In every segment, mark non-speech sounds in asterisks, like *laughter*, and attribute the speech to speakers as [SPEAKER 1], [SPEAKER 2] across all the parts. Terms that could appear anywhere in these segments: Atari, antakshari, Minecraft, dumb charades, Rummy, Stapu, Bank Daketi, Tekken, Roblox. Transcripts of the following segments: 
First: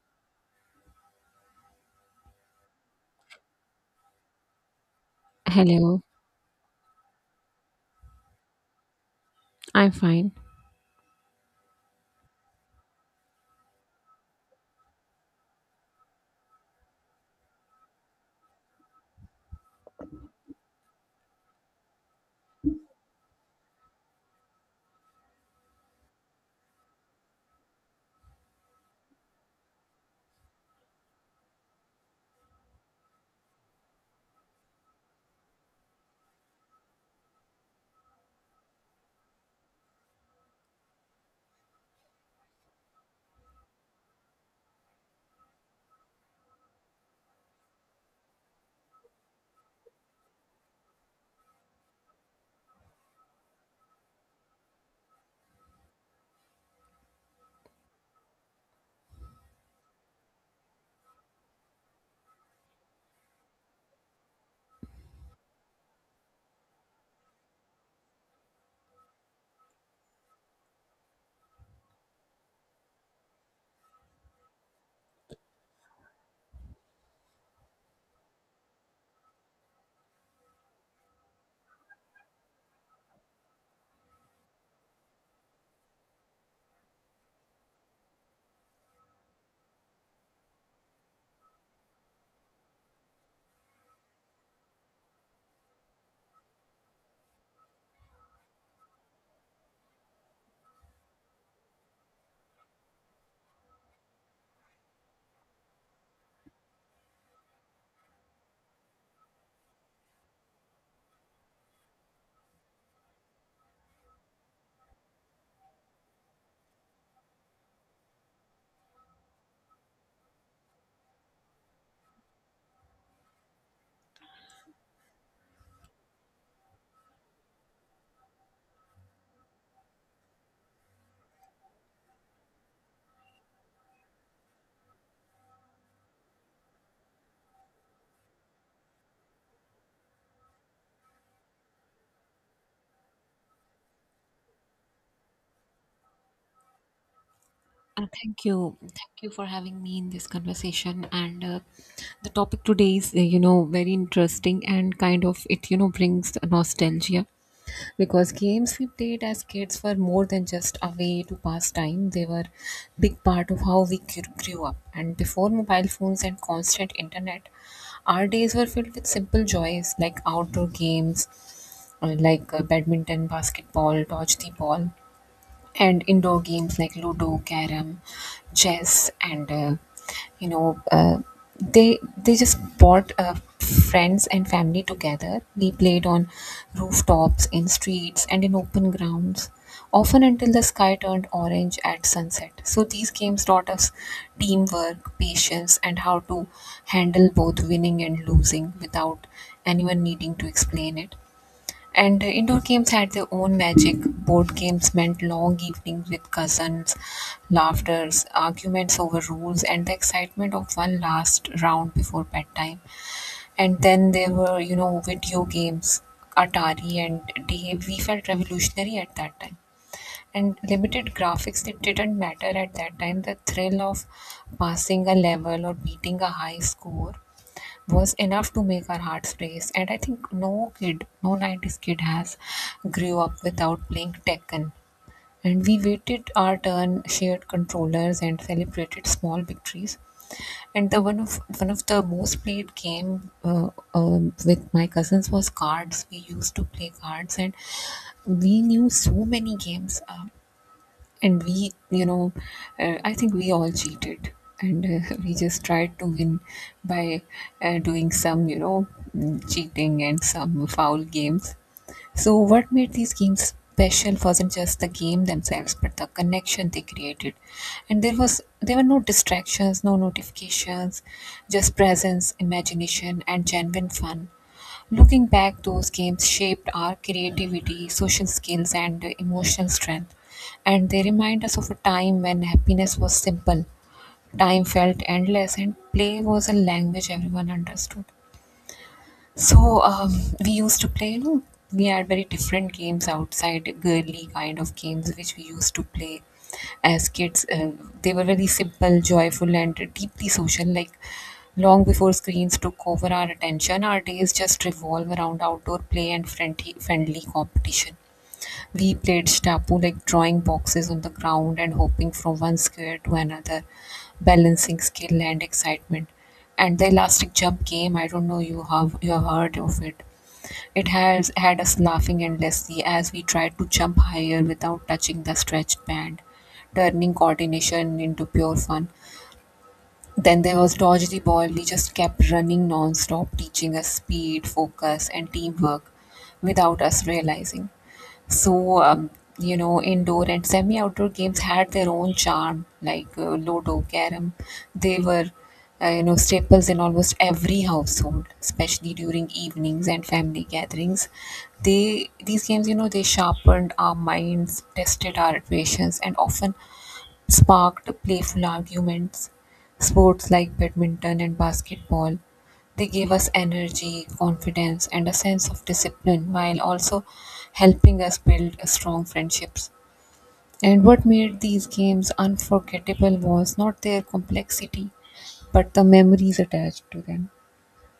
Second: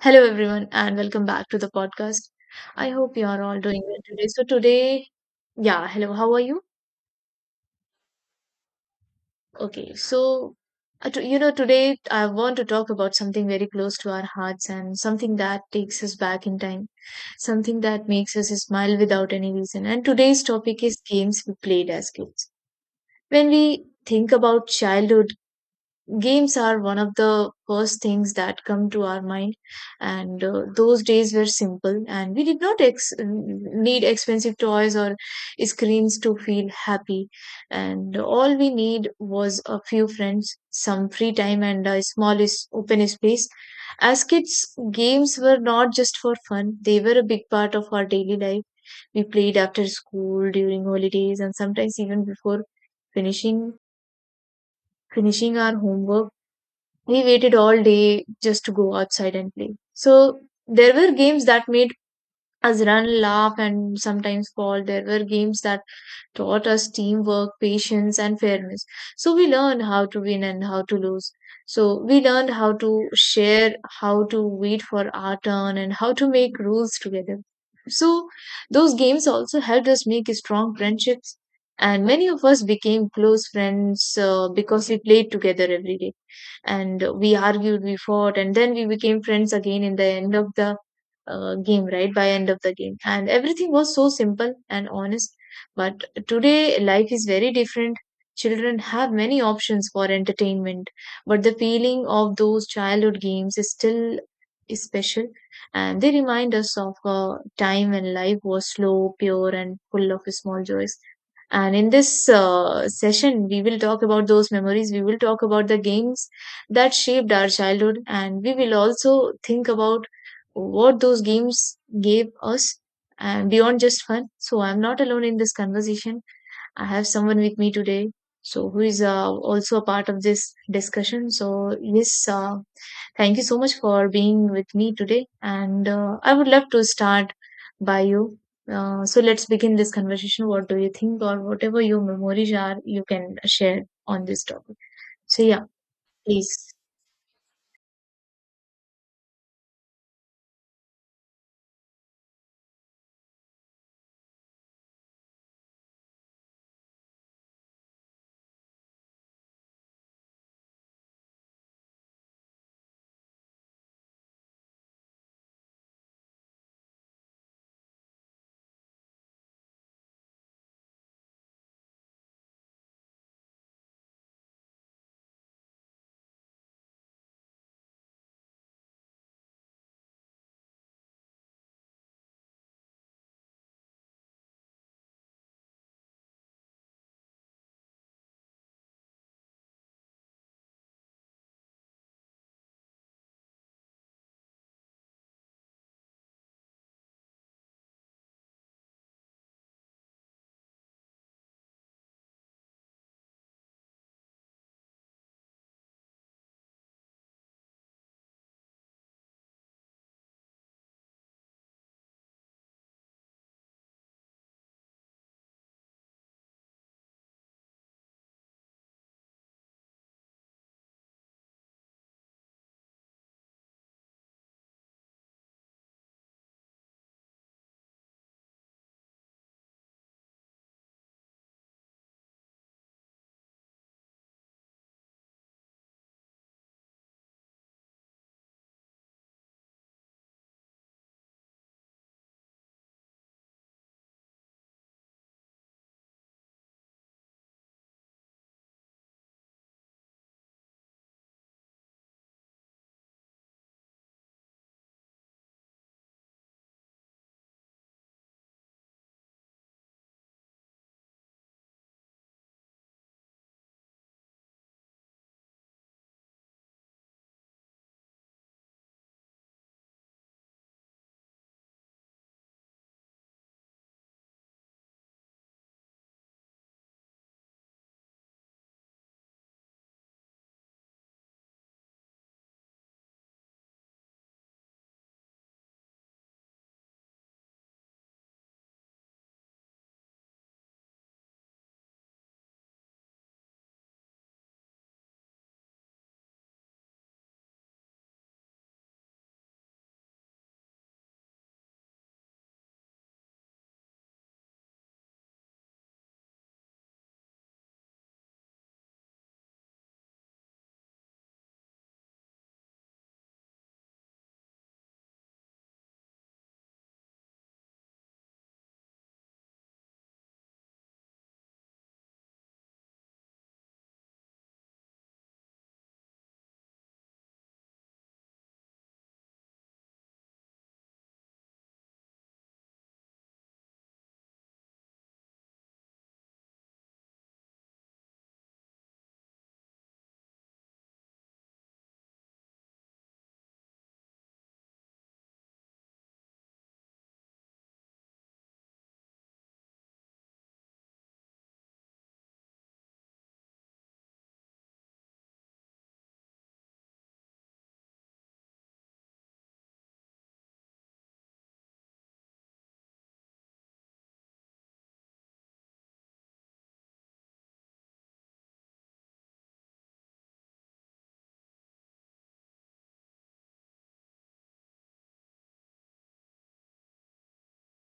[SPEAKER 1] Hello, everyone, and welcome back to the podcast. I hope you are all doing well today. So, today, yeah,
[SPEAKER 2] Hello,
[SPEAKER 1] hello, how are you?
[SPEAKER 2] I'm
[SPEAKER 1] Okay,
[SPEAKER 2] fine.
[SPEAKER 1] so, today I want to talk about something very close to our hearts and something that takes us back in time, something that makes us smile without any reason. And today's topic is games we played as kids. When we think about childhood, games are one of the first things that come to our mind, and those days were simple, and we did not need expensive toys or screens to feel happy. And all we need was a few friends, some free time, and a small open space. As kids, games were not just for fun, they were a big part of our daily life. We played after school, during holidays, and sometimes even before finishing finishing our homework. We waited all day just to go outside and play. So there were games that made us run, laugh, and sometimes fall. There were games that taught us teamwork, patience, and fairness. So we learned how to win and how to lose. So we learned how to share, how to wait for our turn, and how to make rules together. So those games also helped us make strong friendships, and many of us became close friends because we played together every day. And we argued, we fought, and then we became friends again in the end of the game right by end of the game, and everything was so simple and honest. But today life is very different. Children have many options for entertainment, but the feeling of those childhood games is still is special, and they remind us of a time when life was slow, pure, and full of small joys. And in this session, we will talk about those memories. We will talk about the games that shaped our childhood, and we will also think about what those games gave us and beyond just fun. So I'm not alone in this conversation. I have someone with me today, so who is also a part of this discussion. So yes, thank you so much for being with me today, and I would love to start by you. So let's begin this conversation. What do you think, or whatever your memories are, you can share on this topic. So yeah, please.
[SPEAKER 2] Thank you. Thank you for having me in this conversation. And The topic today is, you know, very interesting and kind of brings nostalgia because games we played as kids were more than just a way to pass time. They were big part of how we grew up. And before mobile phones and constant internet, our days were filled with simple joys like outdoor games, like badminton, basketball, dodge the ball, and indoor games like ludo, carrom, chess, and uh, you know uh, they they just brought friends and family together. They played on rooftops, in streets, and in open grounds, often until the sky turned orange at sunset. So these games taught us teamwork, patience, and how to handle both winning and losing without anyone needing to explain it. And Indoor games had their own magic. Board games meant long evenings with cousins, laughters, arguments over rules, and the excitement of one last round before bedtime. And then there were, you know, video games, Atari and DA. We felt revolutionary at that time. And limited graphics, it didn't matter at that time. The thrill of passing a level or beating a high score was enough to make our hearts race. And I think no kid, no 90s kid has grew up without playing Tekken. And we waited our turn, shared controllers, and celebrated small victories. And the one of the most played game with my cousins was cards. We used to play cards, and we knew so many games. And we you know I think we all cheated, and *laughs* we just tried to win by doing some, cheating and some foul games. So what made these games special wasn't just the game themselves, but the connection they created. And there were no distractions, no notifications, just presence, imagination, and genuine fun. Looking back, those games shaped our creativity, social skills, and emotional strength. And they remind us of a time when happiness was simple, time felt endless, and play was a language everyone understood. So um, we used to play, you know, we had very different games outside, girly kind of games which we used to play as kids. They were very simple, joyful, and deeply social. Like long before screens took over our attention, our days just revolve around outdoor play and friendly competition. We played Stapu, like drawing boxes on the ground and hopping from one square to another, balancing skill and excitement. And the elastic jump game, I don't know, you have heard of it. It has had us laughing endlessly as we tried to jump higher without touching the stretched band, turning coordination into pure fun. Then there was dodge the ball. We just kept running non-stop, teaching us speed, focus, and teamwork without us realizing. So, um, you know, indoor and semi outdoor games had their own charm, like Ludo, Carom. They were, you know, staples in almost every household, especially during evenings and family gatherings. They These games, you know, they sharpened our minds, tested our patience, and often sparked playful arguments. Sports like badminton and basketball, they gave us energy, confidence, and a sense of discipline, while also helping us build strong friendships. And what made these games unforgettable was not their complexity, but the memories attached to them.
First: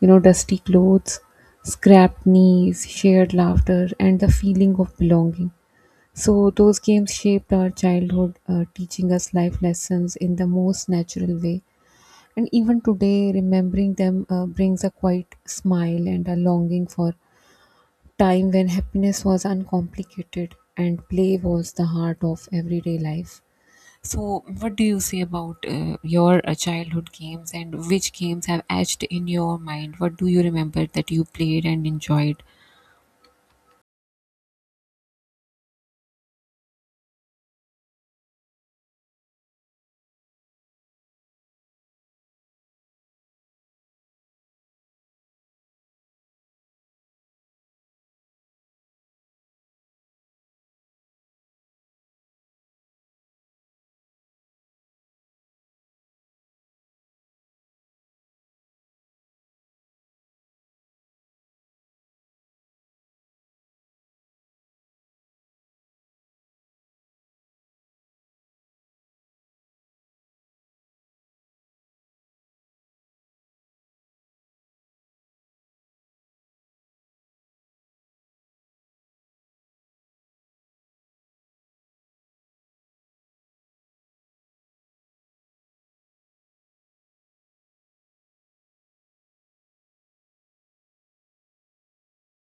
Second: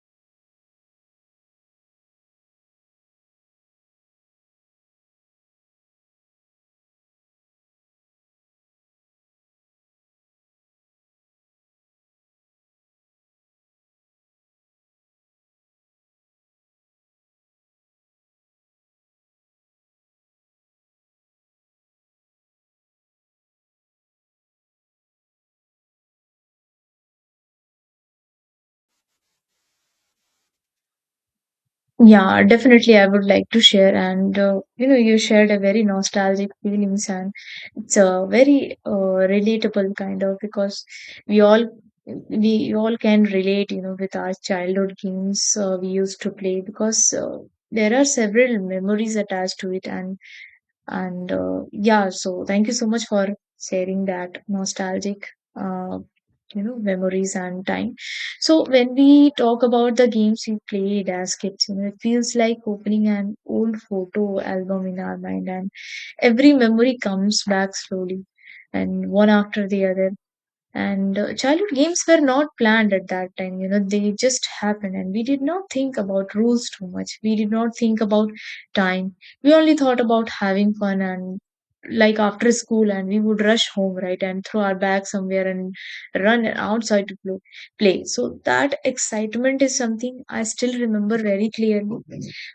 [SPEAKER 2] You know, dusty clothes, scrapped knees, shared laughter, and the feeling of belonging. So those games shaped our childhood, teaching us life lessons in the most natural way. And even today, remembering them brings a quiet smile and a longing for time when happiness was uncomplicated and play was the heart of everyday life. So, what do you say about your childhood games, and which games have etched in your mind? What do you remember that you played and enjoyed?
[SPEAKER 1] Yeah, definitely I would like to share. And you know, you shared a very nostalgic feelings, and it's a very relatable kind of, because we all we all can relate, you know, with our childhood games. We used to play, because there are several memories attached to it. And yeah, so thank you so much for sharing that nostalgic, uh, you know, memories and time. So when we talk about the games we played as kids, you know, it feels like opening an old photo album in our mind, and every memory comes back slowly and one after the other. And childhood games were not planned at that time, you know, they just happened. And we did not think about rules too much, we did not think about time, we only thought about having fun. And like after school, and we would rush home, right, and throw our bag somewhere and run outside to play. So that excitement is something I still remember very clearly.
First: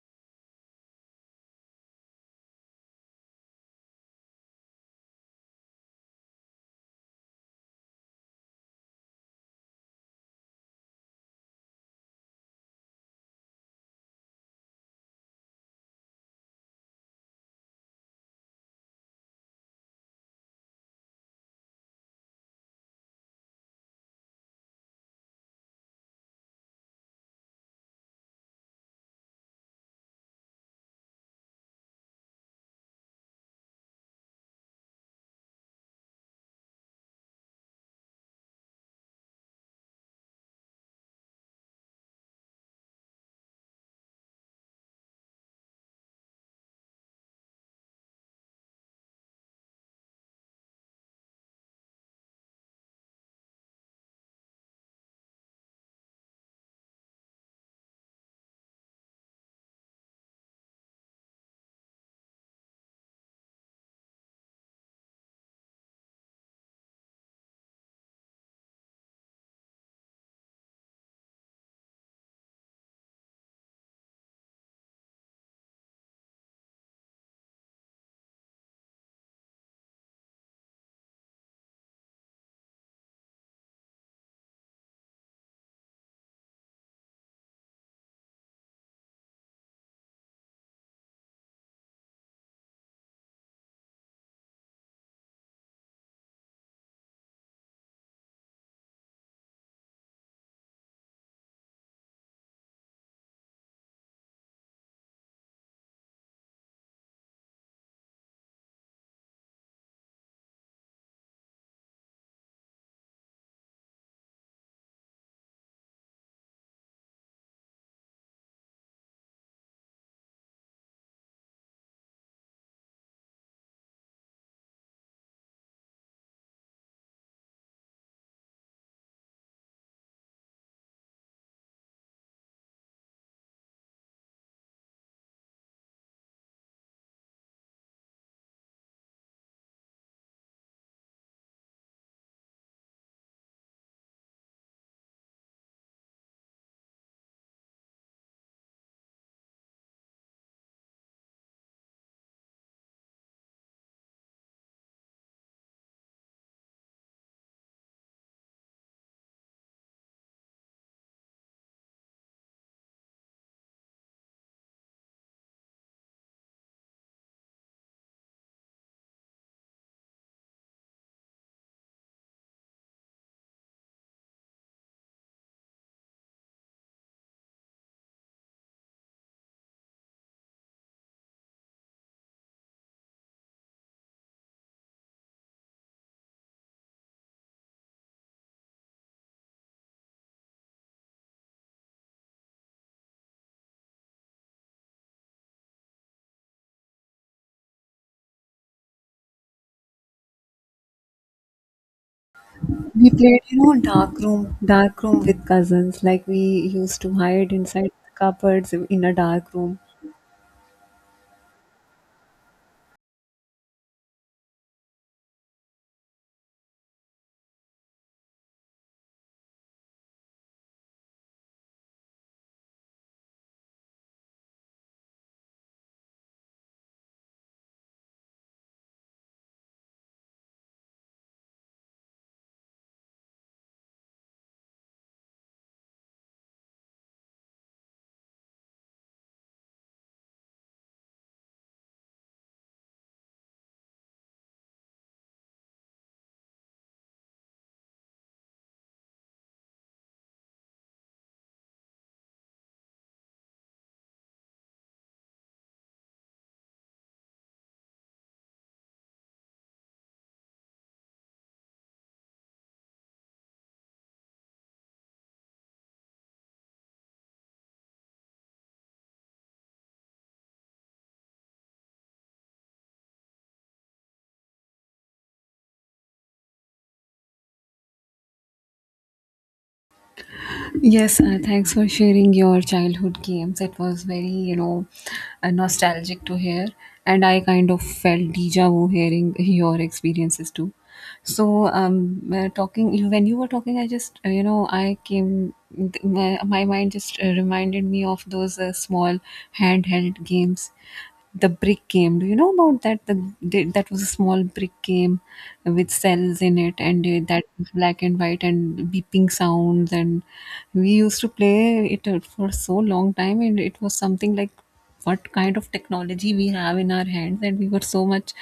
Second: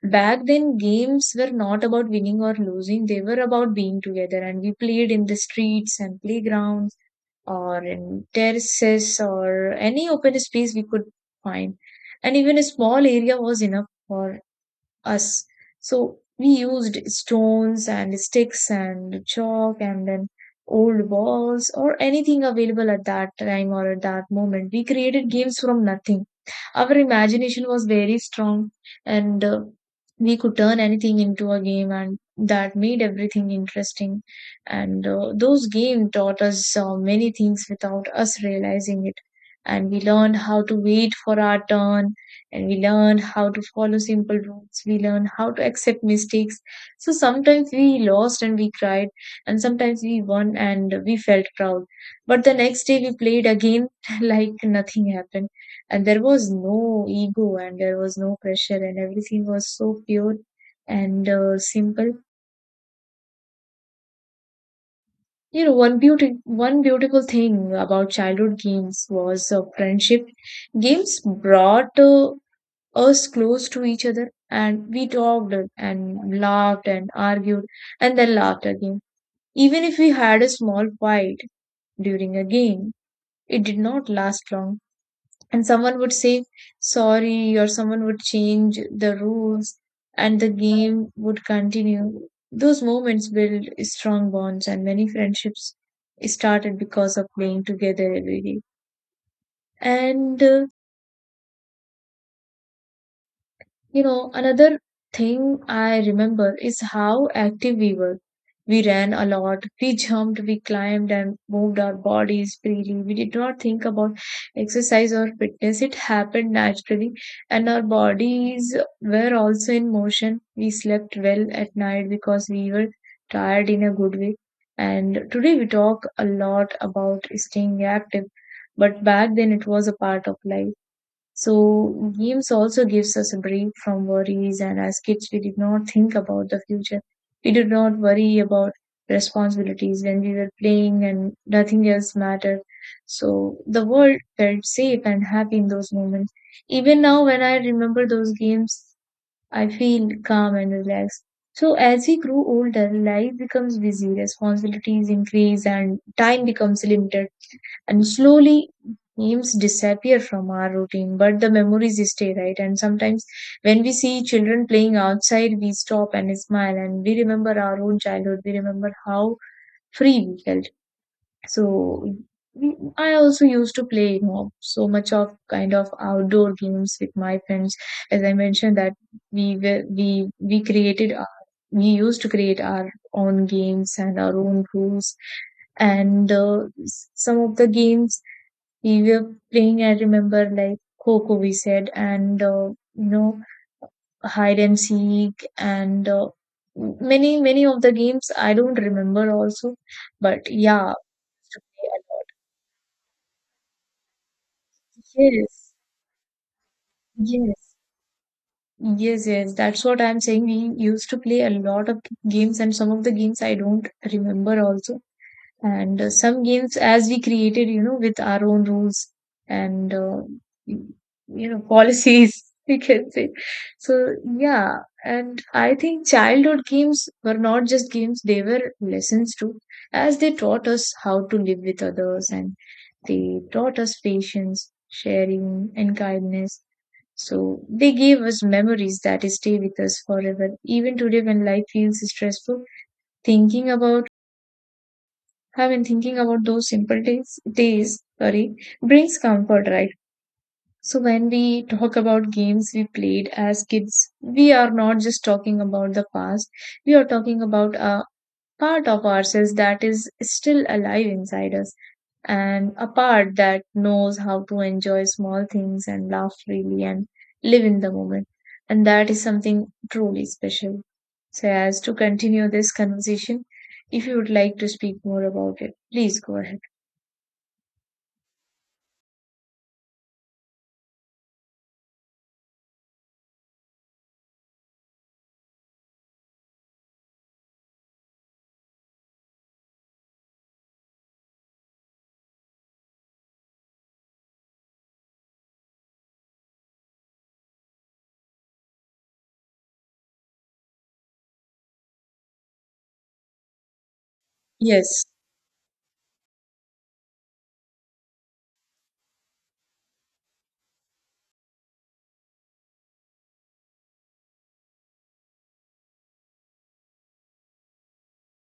[SPEAKER 1] Back then games were not about winning or losing, they were about being together. And we played in the streets and playgrounds, or in terraces, or any open space we could find. And even a small area was enough for us. So we used stones and sticks and chalk, and then old balls or anything available at that time or at that moment. We created games from nothing. Our imagination was very strong, and we could turn anything into a game, and that made everything interesting. And those games taught us many things without us realizing it. And we learned how to wait for our turn, and we learn how to follow simple rules, we learn how to accept mistakes. So sometimes we lost and we cried, and sometimes we won and we felt proud, but the next day we played again *laughs* like nothing happened. And there was no ego, and there was no pressure, and everything was so pure and simple. You know, one beautiful thing about childhood games was friendship. Games brought us close to each other, and we talked and laughed and argued and then laughed again. Even if we had a small fight during a game, it did not last long. And someone would say sorry, or someone would change the rules, and the game would continue. Those moments build strong bonds, and many friendships started because of playing together every day. And you know, another thing I remember is how active we were. We ran a lot, we jumped, we climbed, and moved our bodies freely. We did not think about exercise or fitness, it happened naturally, and our bodies were also in motion. We slept well at night because we were tired in a good way. And today we talk a lot about staying active, but back then it was a part of life. So games also gives us a break from worries, and as kids we did not think about the future. We did not worry about responsibilities when we were playing, and nothing else mattered. So the world felt safe and happy in those moments. Even now when I remember those games, I feel calm and relaxed. So as we grow older, life becomes busy, responsibilities increase, and time becomes limited. And slowly, names disappear from our routine, but the memories stay, right? And sometimes, when we see children playing outside, we stop and smile, and we remember our own childhood. We remember how free we felt. So I also used to play, you know, so much of kind of outdoor games with my friends. As I mentioned that we were, we we created our, we used to create our own games and our own rules. And some of the games we were playing, I remember like Coco, we said, and you know, hide and seek, and many many of the games I don't remember also, but yeah.
[SPEAKER 2] We played, you know, dark room with
[SPEAKER 1] Yes,
[SPEAKER 2] cousins. Like we used to hide
[SPEAKER 1] yes,
[SPEAKER 2] inside the cupboards in a
[SPEAKER 1] yes,
[SPEAKER 2] dark
[SPEAKER 1] yes.
[SPEAKER 2] room.
[SPEAKER 1] That's what I'm saying. We used to play a lot of games, and some of the games I don't remember also. And some games, as we created, you know, with our own rules and, you know, policies, *laughs* we can say. So, yeah. And I think childhood games were not just games, they were lessons too, as they taught us how to live with others, and they taught us patience, sharing, and kindness. So they gave us memories that stay with us forever. Even today, when life feels stressful, thinking about I've been thinking about those simple sorry, brings comfort, right? So when we talk about games we played as kids, we are not just talking about the past. We are talking about our part of ourselves that is still alive inside us, and a part that knows how to enjoy small things and laugh freely and live in the moment. And that is something truly special. So, as to continue this conversation, if you would like to speak more about it, please go ahead.
[SPEAKER 2] Yes, thanks for sharing your childhood games. It was very, you know, nostalgic to hear, and I kind of felt deja vu hearing your experiences too. So, talking you when you were talking, I just, you know, I came th- my mind just reminded me of those small handheld games, the brick game. Do you know about that? That was a small brick
[SPEAKER 1] Yes,
[SPEAKER 2] game with cells in it, and that was black and white, and beeping sounds, and we used to play it for so long time. And it was something like, what kind of technology we have in our hands? And we were so much,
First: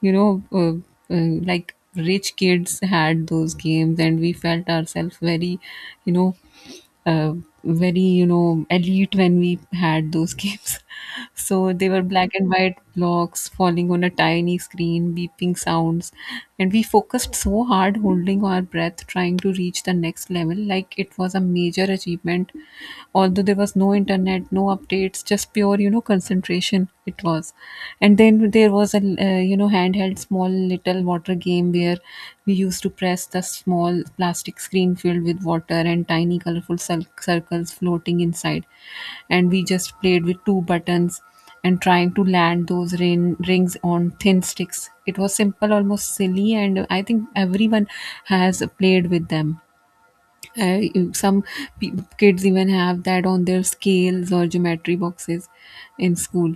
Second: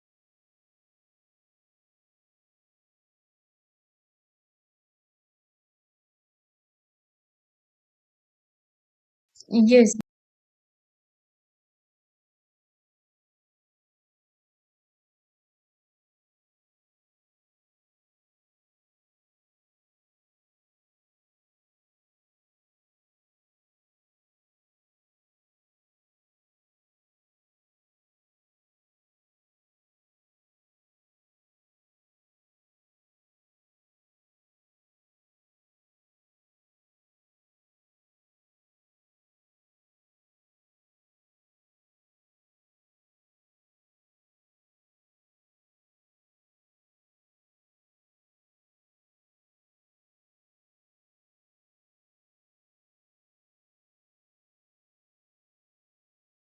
[SPEAKER 2] you know uh, like rich kids had those games, and we felt ourselves very, you know uh, very, you know, elite when we
[SPEAKER 1] yes,
[SPEAKER 2] had those games. *laughs* So they were black and white blocks falling on a tiny screen, beeping sounds, and we focused so hard, holding our breath, trying to reach the next level like it was a major achievement. Although there was no internet, no updates, just pure, you know, concentration. It was. And then there was a, you know, handheld small little water game where we used to press the small plastic screen filled with water and tiny colorful circles floating inside, and we just played with two buttons and trying to land those rings on thin sticks. It was simple, almost silly, and I think everyone has played with them. I, some pe- Kids even have that on their scales or geometry boxes in school.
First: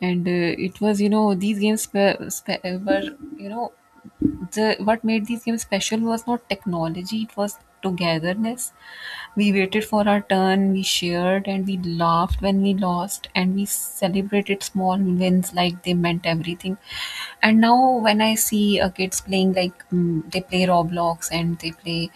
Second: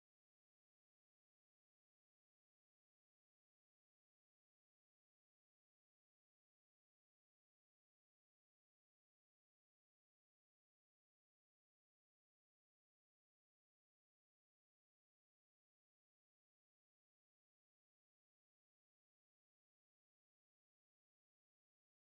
[SPEAKER 2] And it was, you know, these games were, you know, the what made these games special was not technology, it was togetherness. We waited for our turn, we shared, and we laughed when we lost, and we celebrated small wins like they meant everything. And now when I see kids playing, like they play Roblox and they play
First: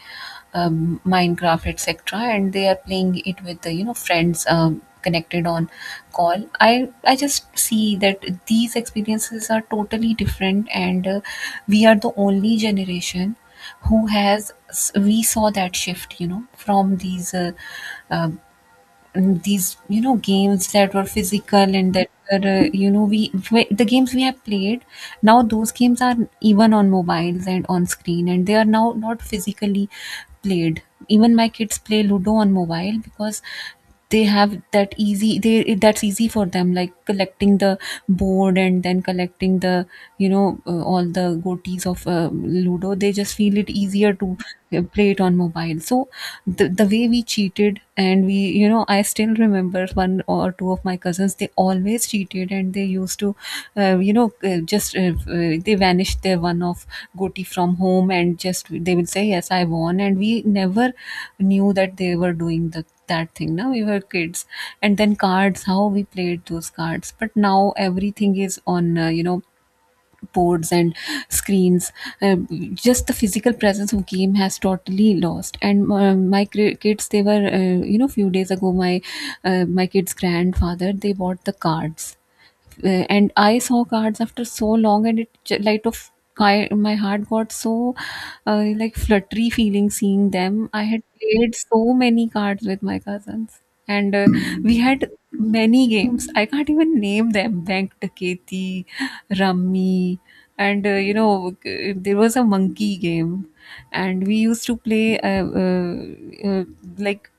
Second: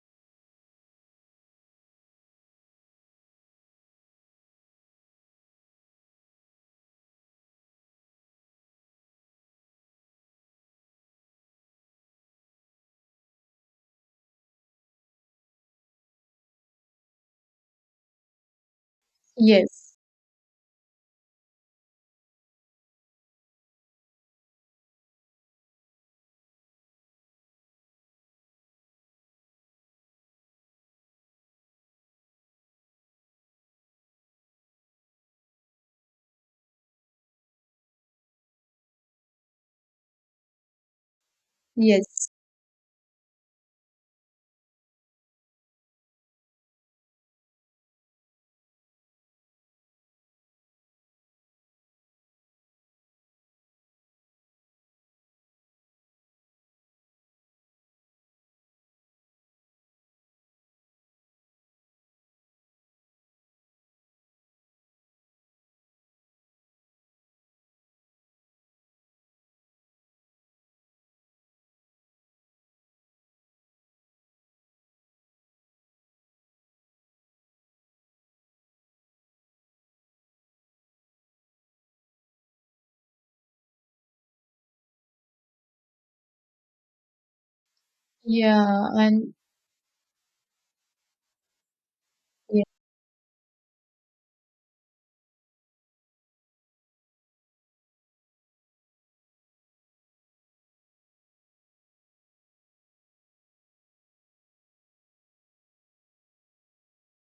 [SPEAKER 2] Minecraft, etc., and they are playing it with the, you know, friends, connected on call. I just see that these experiences are totally different. And we are the only generation who has, we saw that shift, you know, from these uh, these,
[SPEAKER 1] yes,
[SPEAKER 2] you know, games that were physical and that were, you know, the games we have played. Now those games are even on mobiles and on screen, and they are now not physically played. Even my kids play ludo on mobile because they have that easy, they that's easy for them, like collecting the board and then collecting the, you know, all the goatees of
[SPEAKER 1] yes.
[SPEAKER 2] ludo. They just feel it easier to play it on mobile. So the way we cheated, and we, you know, I still remember one or two of my cousins, they always cheated, and they used to you know just they vanished their one of goti from home, and just they will say yes I won, and we never knew that they were doing the that thing. Now we were kids. And then cards, how we played those cards. But now everything is on, you know, boards and screens. Uh, just the physical presence of game has totally lost. And my kids, they were, you know, few days ago, my my kids' grandfather, they bought the cards, and I saw cards after so long, and light of my heart got so
[SPEAKER 1] Yeah,
[SPEAKER 2] like
[SPEAKER 1] and
[SPEAKER 2] fluttery feeling seeing them. I had played so many cards
[SPEAKER 1] yes,
[SPEAKER 2] with my cousins, and we had many games. I can't even name them: Bank Daketi, Rummy, and there was a monkey game, and we used to play, uh, like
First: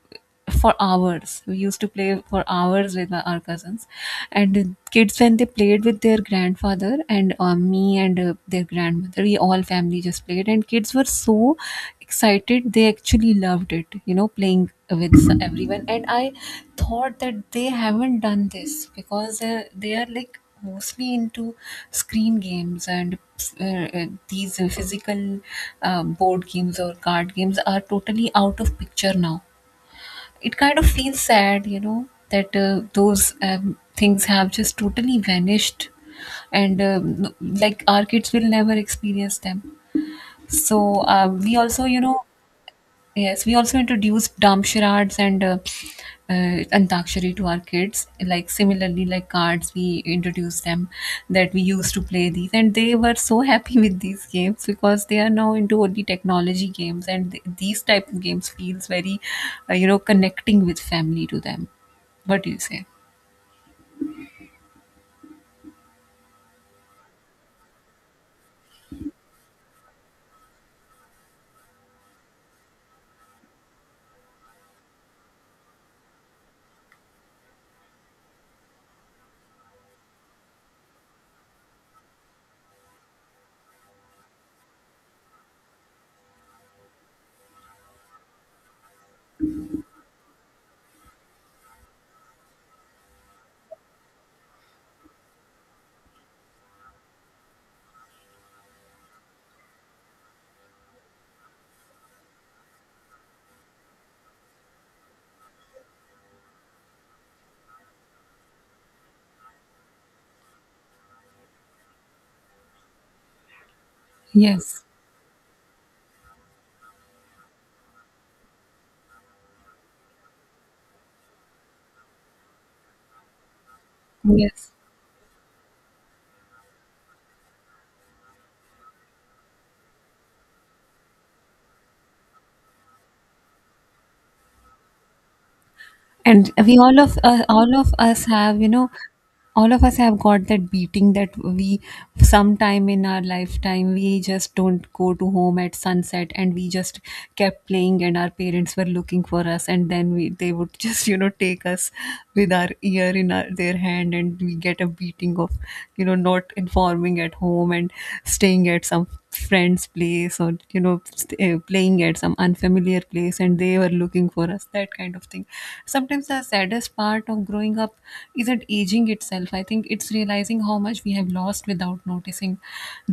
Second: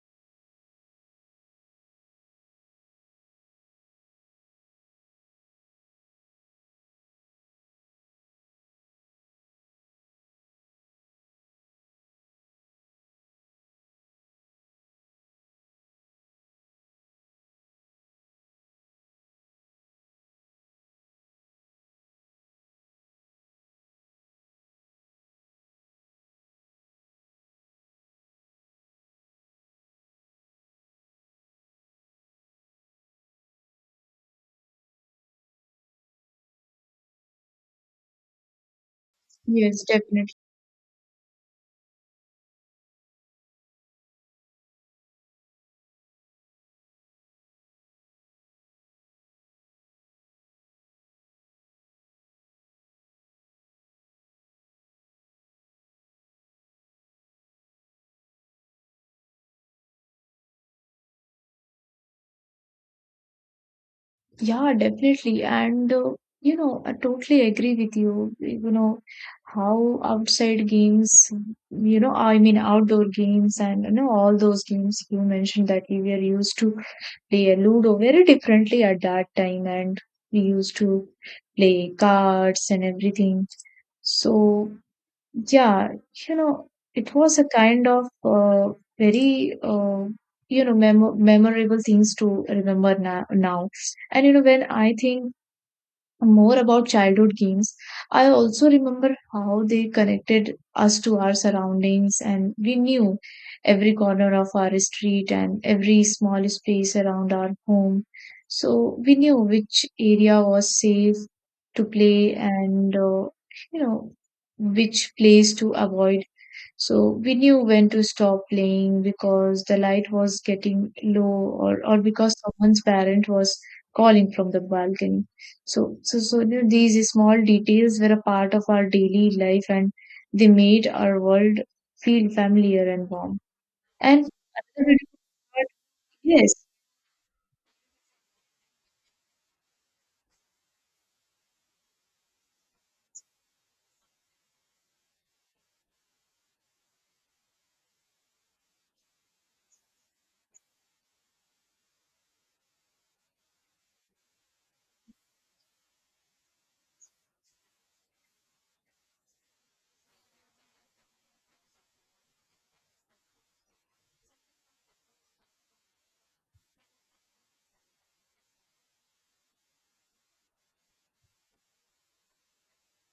[SPEAKER 2] for hours. We used to play for hours with our cousins. And the kids when they played with their grandfather and me and their grandmother, we all family just played, and kids were so excited. They actually loved it, you know, playing with everyone. And I thought that they haven't done this because they are like mostly into screen games, and these physical, board games or card games are totally out of picture now. It kind of feels sad, you know, that those things have just totally vanished, and like our kids will never experience them.
[SPEAKER 1] yes, definitely.
[SPEAKER 2] So we also, you know, yes, we also introduced dumb charades and antakshari to our kids. Like similarly, like cards, we introduced them that we used to play these, and they were so *laughs* happy with these games, because they are now into only technology games, and these type of games feels very, you know, connecting with family to them. What do you say?
[SPEAKER 1] Yeah, definitely. And, you know, I totally agree with you. You know, how outside games, you know, I mean, outdoor games and, you know, all those games you mentioned that we were used to play a Ludo very differently at that time. And we used to play cards and everything. So yeah, you know, it was a kind of very, you know, memorable things to remember now. And, you know, when I think more about childhood games, I also remember how they connected us to our surroundings, and we knew every corner of our street and every small space around our home. So we knew which area was safe to play, and, you know,
[SPEAKER 2] Yes,
[SPEAKER 1] which place to avoid. So we knew when to stop playing because the light was getting or because someone's parent was calling from the
[SPEAKER 2] yes.
[SPEAKER 1] balcony. So you know, these small details were a part of our daily life, and they made our world feel familiar and warm. And another beautiful part,
[SPEAKER 2] And
[SPEAKER 1] yes,
[SPEAKER 2] we all of, all of us have you know all of us have got that beating, that we sometime in our lifetime we just don't go to home at sunset, and we just kept playing, and our parents were looking for us, and then we, they would *laughs* just, you know, take us with our ear in their hand, and we get a beating of, you know, not informing performing at home and staying at some friend's place or, you know, playing at some unfamiliar place, and they were looking for us, that kind of thing. Sometimes the saddest part of growing up isn't aging itself, I think it's realizing how much we have lost without noticing.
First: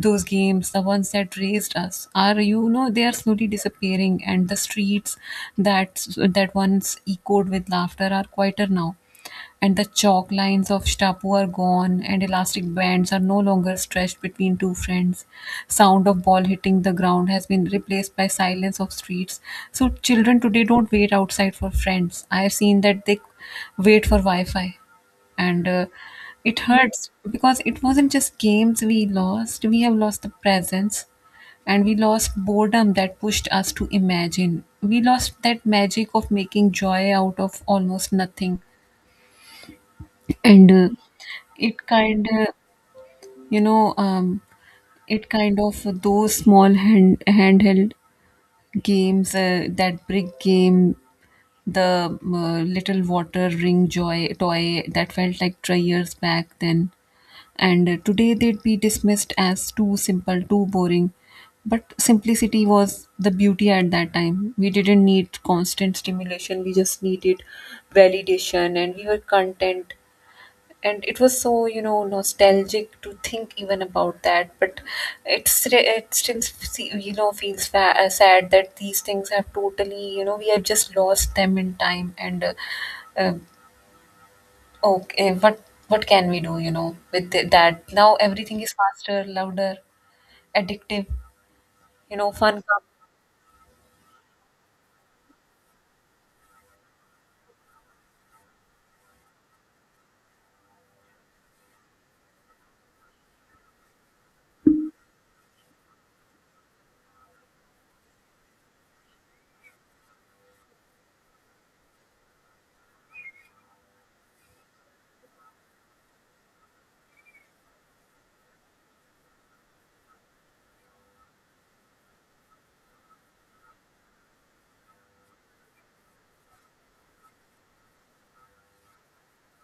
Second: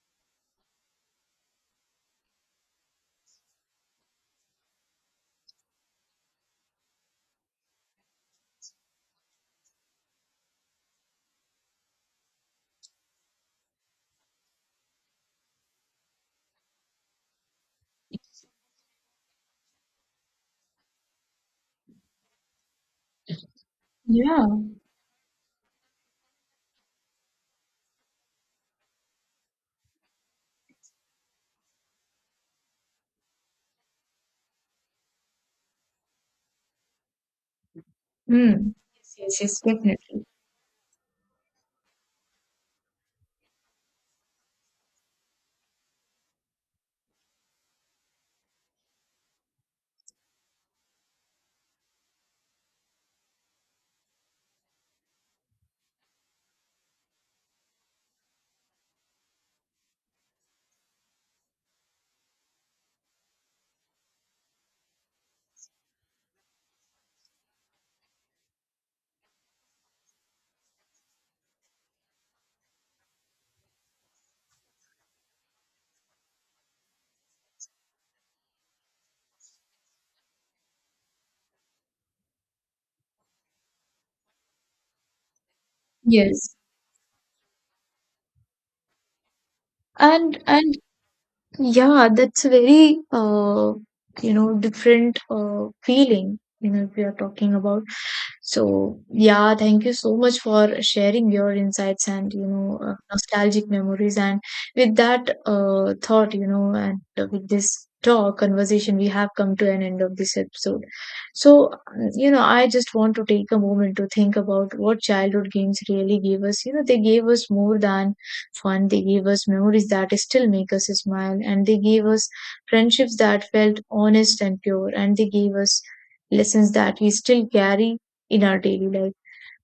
[SPEAKER 2] Those games, the ones that raised us, are, you know, they are slowly disappearing, and the streets that that once echoed with laughter are quieter now. And the chalk lines of Shtapu are gone, and elastic bands are no longer stretched between two friends. Sound of ball hitting the ground has been replaced by silence of streets. So children today don't wait outside for friends. I have seen that they wait for
[SPEAKER 1] yeah.
[SPEAKER 2] Wi-Fi, and it hurts because it wasn't just games we lost. We have lost the presence. And we lost boredom that pushed us to imagine. We lost that magic of making joy out of almost nothing.
[SPEAKER 1] Hmm. Yes, yes, yes, definitely.
[SPEAKER 2] And it kind of you know um, it kind of those small handheld games, that brick game, the little water ring joy toy that felt like 3 years back then. And today they'd be dismissed as too simple, too boring. But simplicity was the beauty. At that time we didn't need constant stimulation, we just needed validation, and we were content. And it was so, you know, nostalgic to think even about that. But it's it still, you know, feels sad that these things have totally, you know, we have just lost them in time. And uh, okay, what can we
[SPEAKER 1] Yes.
[SPEAKER 2] do, you know, with that? Now everything is faster, louder,
[SPEAKER 1] And
[SPEAKER 2] addictive,
[SPEAKER 1] yeah,
[SPEAKER 2] you know,
[SPEAKER 1] that's a
[SPEAKER 2] fun comes.
[SPEAKER 1] very you know, different feeling. You know, if we are talking about. So, yeah, thank you so much for sharing your insights and, you know, nostalgic memories. And with that thought, you know, and with this talk, conversation, we have come to an end of this episode. So, you know, I just want to take a moment to think about what childhood games really gave us. You know, they gave us more than fun, they gave us memories that still make us smile, and they gave us friendships that felt honest and pure, and they gave us lessons that we still carry in our daily life.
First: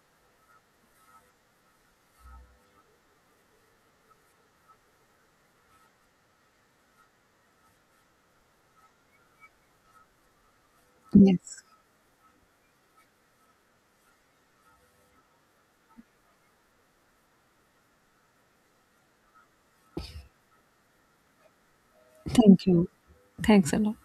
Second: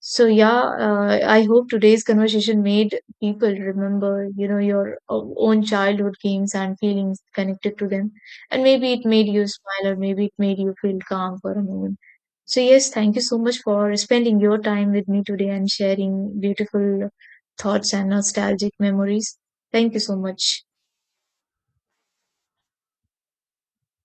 [SPEAKER 1] So yeah, I hope today's conversation made people remember, you know, your own childhood games and feelings connected to them, and maybe it made you smile, or maybe it made you feel calm for
[SPEAKER 2] Yes.
[SPEAKER 1] a moment. So yes, thank you so much for spending your time with me today and sharing beautiful thoughts and nostalgic memories. Thank you so much.
[SPEAKER 2] Thank you. Thanks a lot.